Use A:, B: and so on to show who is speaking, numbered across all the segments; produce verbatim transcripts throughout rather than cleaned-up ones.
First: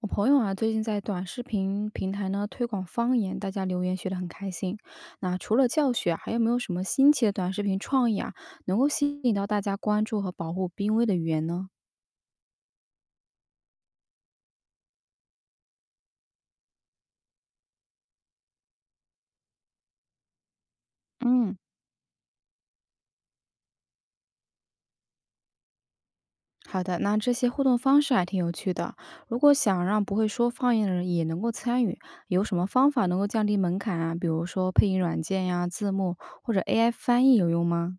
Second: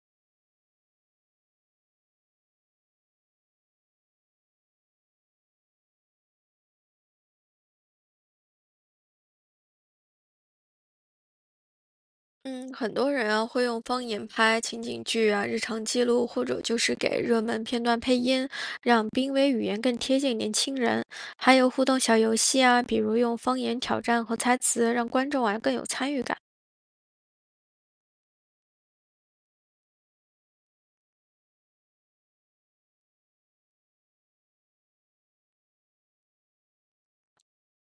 A: 我朋友啊，最近在短视频平台呢推广方言，大家留言学得很开心。那除了教学啊，还有没有什么新奇的短视频创意啊，能够吸引到大家关注和保护濒危的语言呢？
B: 嗯，很多人啊会用方言拍情景剧啊、日常记录，或者就是给热门片段配音，让濒危语言更贴近年轻人。还
A: 嗯，
B: 有互动小游戏啊，比如用方言挑战和猜词，让观众啊更有参与感。
A: 好的，那这些互动方式还挺有趣的。如果想让不会说方言的人也能够参与，有什么方法能够降低门槛啊？比如说配音软件呀、字幕或者 A I 翻译有用吗？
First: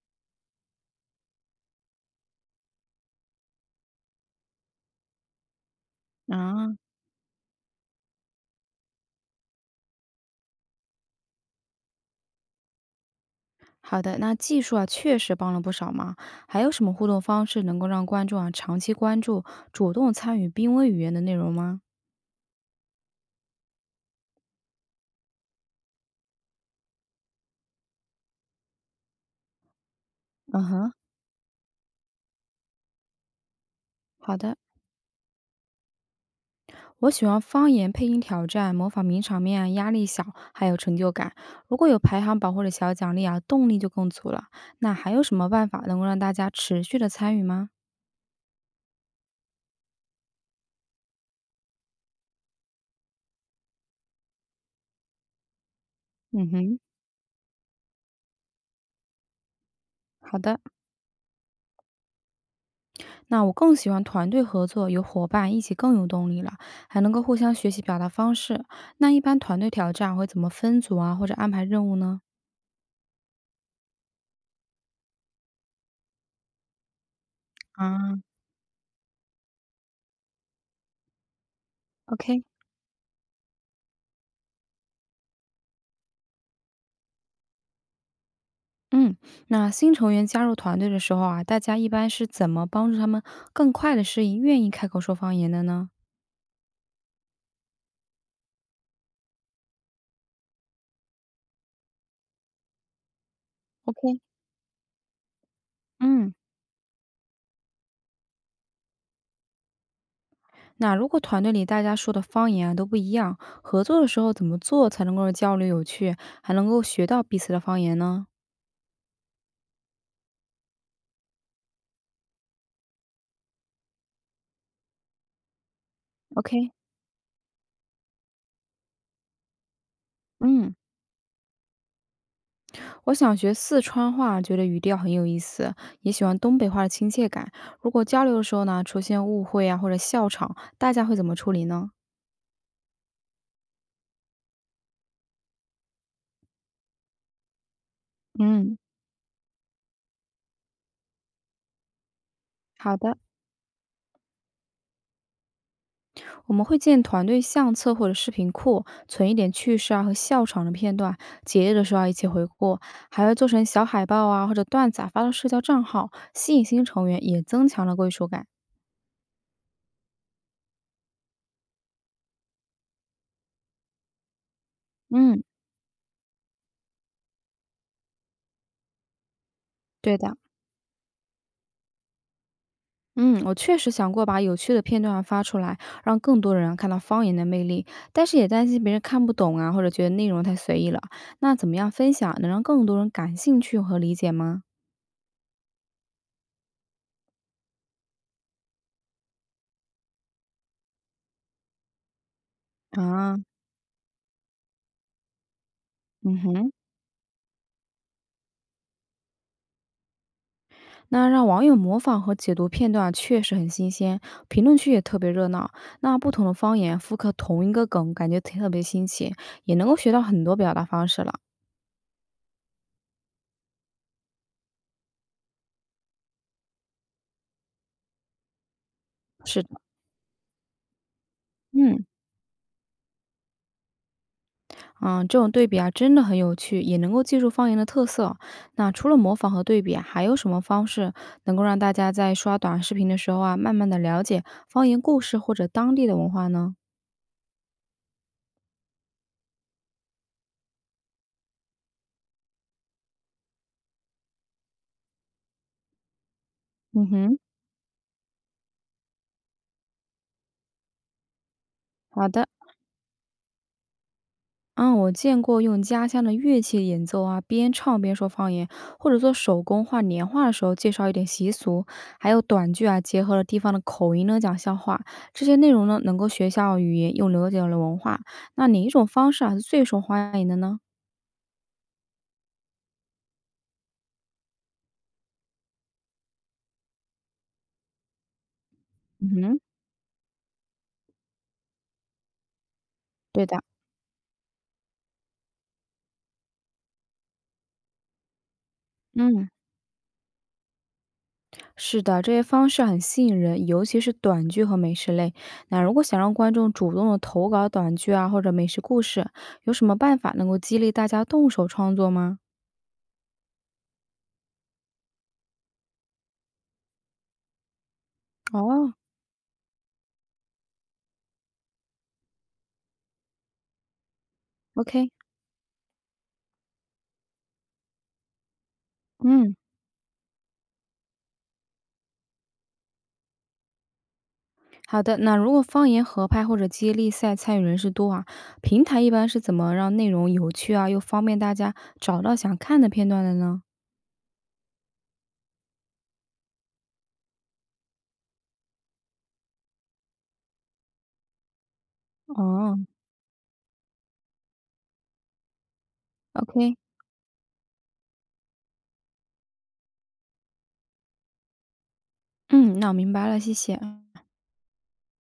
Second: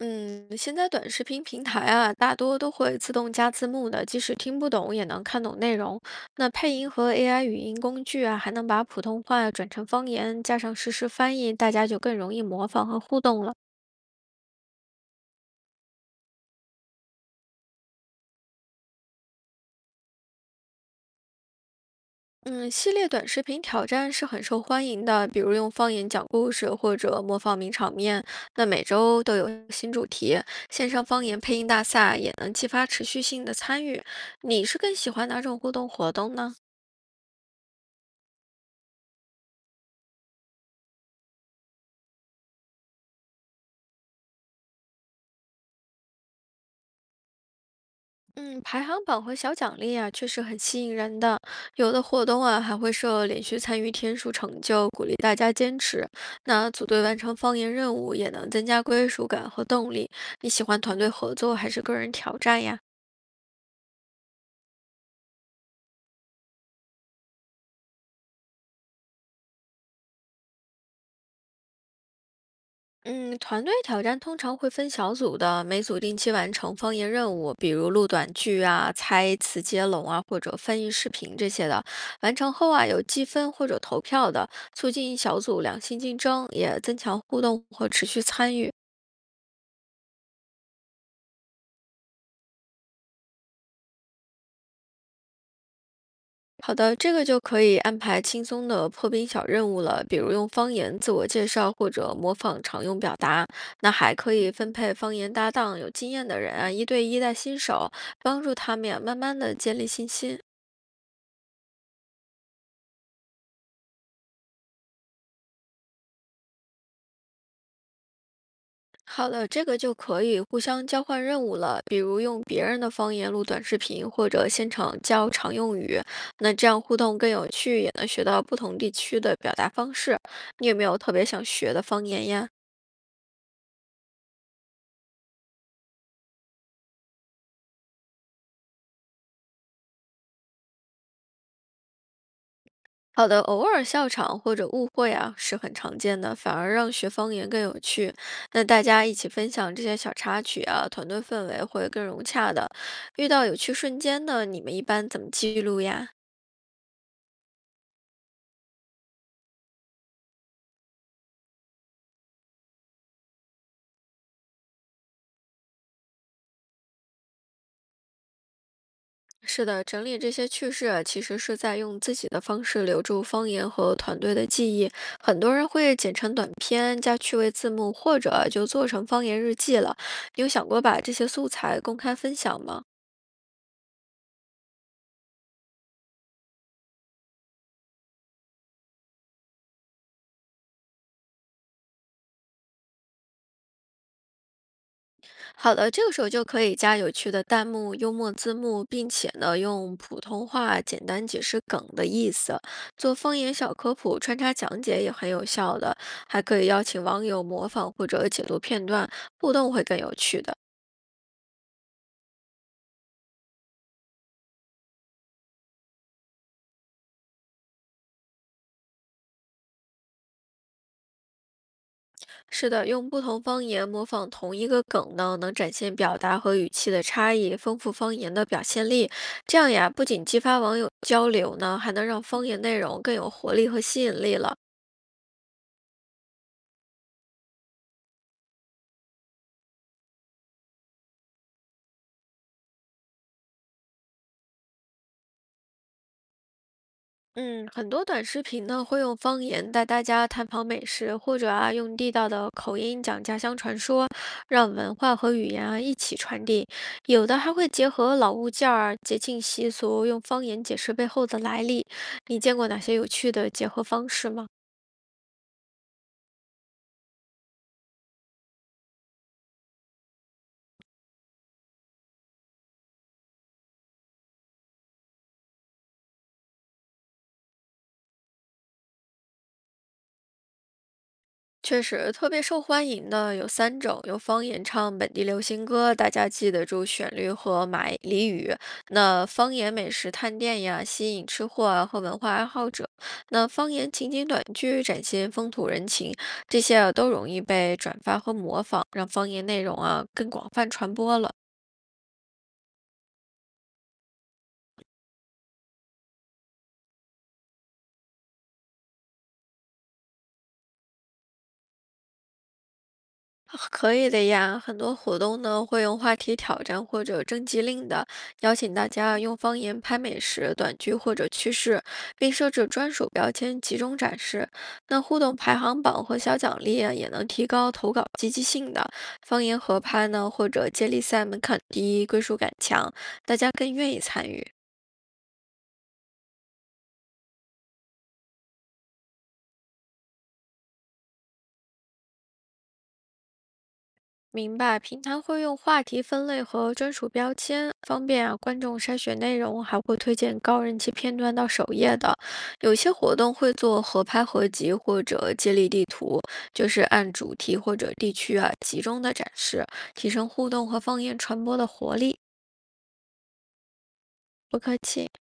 B: 嗯，现在短视频平台啊，大多都会自动加字幕的，即使听不懂也能看懂内容。那配
A: 啊。
B: 音和 A I 语音工具啊，还能把普通话转成方言，加上实时翻译，大家就更容易模仿和互动了。
A: 好的，那技术啊，确实帮了不少忙。还有什么互动方式能够让观众啊长期关注、主动参与濒危语言的内容吗？
B: 嗯，系列短视频挑战是很受欢迎的，比如用方言讲故事或者模仿名场面。那每周都有新主题，
A: 嗯
B: 线
A: 哼，
B: 上方言配音大赛也能激发持续性的参与。
A: 好的，
B: 你是更喜欢哪种互动活动呢？
A: 我喜欢方言配音挑战，模仿名场面啊压力小，还有成就感。如果有排行榜或者小奖励啊，动力就更足了。那还有什么办法能够让大家持续的参与吗？
B: 嗯，排行榜和小奖励啊，确实很吸引人的。有的活动啊，还会设连续参与天数成就，鼓励大家坚持。
A: 嗯
B: 那
A: 哼，
B: 组队完成方言任务，也能增加归属感和动力。
A: 好
B: 你
A: 的。
B: 喜欢团队合作还是个人挑战呀？
A: 那我更喜欢团队合作，有伙伴一起更有动力了，还能够互相学习表达方式。那一般团队挑战会怎么分组啊，或者安排任务呢？
B: 嗯，团队挑战通常会分小组的，每组定期完成方言任务，比如录
A: 啊
B: 短剧啊、猜词接龙啊，或者翻译视频这些的。完
A: ，OK，
B: 成后啊，有积分或者投票的，促进小组良性竞争，也增强互动和持续参与。
A: 嗯，那新成员加入团队的时候啊，大家一般是怎么帮助他们更快的适应、愿意开口说方言的呢？
B: 好的，这个就可以安排轻松的破冰小任务了，比如用方言自我介绍或者模仿常用表达。那还
A: OK，
B: 可以分配方言搭档，有经验
A: 嗯，
B: 的人啊，一对一带新手，帮助他们呀，慢慢的建立信心。
A: 那如果团队里大家说的方言啊都不一样，合作的时候怎么做才能够让交流有趣，还能够学到彼此的方言呢？
B: 好的，这个就可以互相交换任务了，比如用别人的方言录短视频，或者现场教常用语。那这
A: OK，
B: 样互动更有趣，也能学到不同地区的表达方式。你
A: 嗯。
B: 有没有特别想学的方言呀？
A: 我想学四川话，觉得语调很有意思，也喜欢东北话的亲切感。如果交流的时候呢，出现误会啊或者笑场，大家会怎么处理呢？
B: 好的，偶尔笑场或者误会啊是很常见的，反而让学方言更有趣。那
A: 嗯，
B: 大家一起分享这些小插曲啊，团队氛围会更融洽的。
A: 好的，
B: 遇到有趣瞬间呢，你们一般怎么记录呀？
A: 我们会建团队相册或者视频库，存一点趣事啊和笑场的片段，节日的时候啊一起回顾，还会做成小海报啊或者段子啊发到社交账号，吸引新成员，也增强了归属感。
B: 是的，整理这些趣事啊其实是在用自己的方式留住方言和团队的记忆。很
A: 嗯，
B: 多人会剪成短片加趣味字幕，或者啊就做成方言日记了。
A: 对的。
B: 你有想过把这些素材公开分享吗？
A: 嗯，我确实想过把有趣的片段发出来，让更多人看到方言的魅力，但是也担心别人看不懂啊，或者觉得内容太随意了。那怎么样分享能让更多人感兴趣和理解吗？
B: 好的，这个时候就可以加有趣的弹幕、幽默字幕，并且呢用普通话简单解释梗的意思，做
A: 啊，
B: 方言小科普穿插讲解也很有效的。
A: 嗯
B: 还可以
A: 哼，
B: 邀请网友模仿或者解读片段，互动会更有趣的。
A: 那让网友模仿和解读片段确实很新鲜，评论区也特别热闹。那不同的方言复刻同一个梗，感觉特别新奇，也能够学到很多表达方式了。
B: 是的，用不同方言模仿同一个梗呢，能展现表达和语气的差异，丰富方言的表现力。这
A: 是的，
B: 样呀，不仅激发网友交流呢，还
A: 嗯。
B: 能让方言内容更有活力和吸引力了。
A: 嗯，这种对比啊，真的很有趣，也能够记住方言的特色。那除了模仿和对比啊，还有什么方式能够让大家在刷短视频的时候啊，慢慢的了解方言故事或者当地的文化呢？
B: 嗯，很多短视频呢会用方言带大家探访美食，或者啊用地道的口音讲家乡传说，让文化和语言啊一起传递。
A: 嗯
B: 有的
A: 哼，
B: 还会结合老物件儿、节庆习俗，用方言解释背后的来历。
A: 好
B: 你
A: 的，
B: 见过哪些有趣的结合方式吗？
A: 嗯，我见过用家乡的乐器演奏啊，边唱边说方言，或者做手工画年画的时候介绍一点习俗，还有短剧啊，结合了地方的口音呢讲笑话，这些内容呢能够学校语言又了解了文化。那哪一种方式啊是最受欢迎的呢？
B: 确实，特别受欢迎的有三种：有方言唱本地流行歌，大家记得住旋律和买俚语；那
A: 嗯
B: 方
A: 哼。
B: 言美食探店呀，吸引吃货啊和文化爱好者；
A: 对
B: 那
A: 的，
B: 方言情景短剧展现风土人情，这些啊都容易被转发和模仿，让方言
A: 嗯，
B: 内容啊更广泛传播了。
A: 是的，这些方式很吸引人，尤其是短剧和美食类。那如果想让观众主动的投稿短剧啊，或者美食故事，有什么办法能够激励大家动手创作吗？
B: 哦可以的呀，很多活动呢会用话题挑战或者征集令的，邀请大
A: 哦
B: 家用方言拍美食、短剧或者趣事，并设置专属标签集中展示。那
A: ，OK，
B: 互动排行榜和小奖励啊，也能提高投稿积极性的。方
A: 嗯，
B: 言合拍呢，或者接力赛门槛低，归属感强，大家更愿意参与。
A: 好的。那如果方言合拍或者接力赛参与人士多啊，平台一般是怎么让内容有趣啊，又方便大家找到想看的片段的呢？
B: 明白，平台会用话题分类和专属标签，方便啊观众筛选内容，还会推荐高人气片段到首页的。有
A: 哦
B: 些活动会做合拍合集或者接力地图，就
A: ，OK，
B: 是按主题或者地区啊集中的展示，提升互动和方言传播的活力。
A: 嗯，那我明白了，谢谢。
B: 不客气。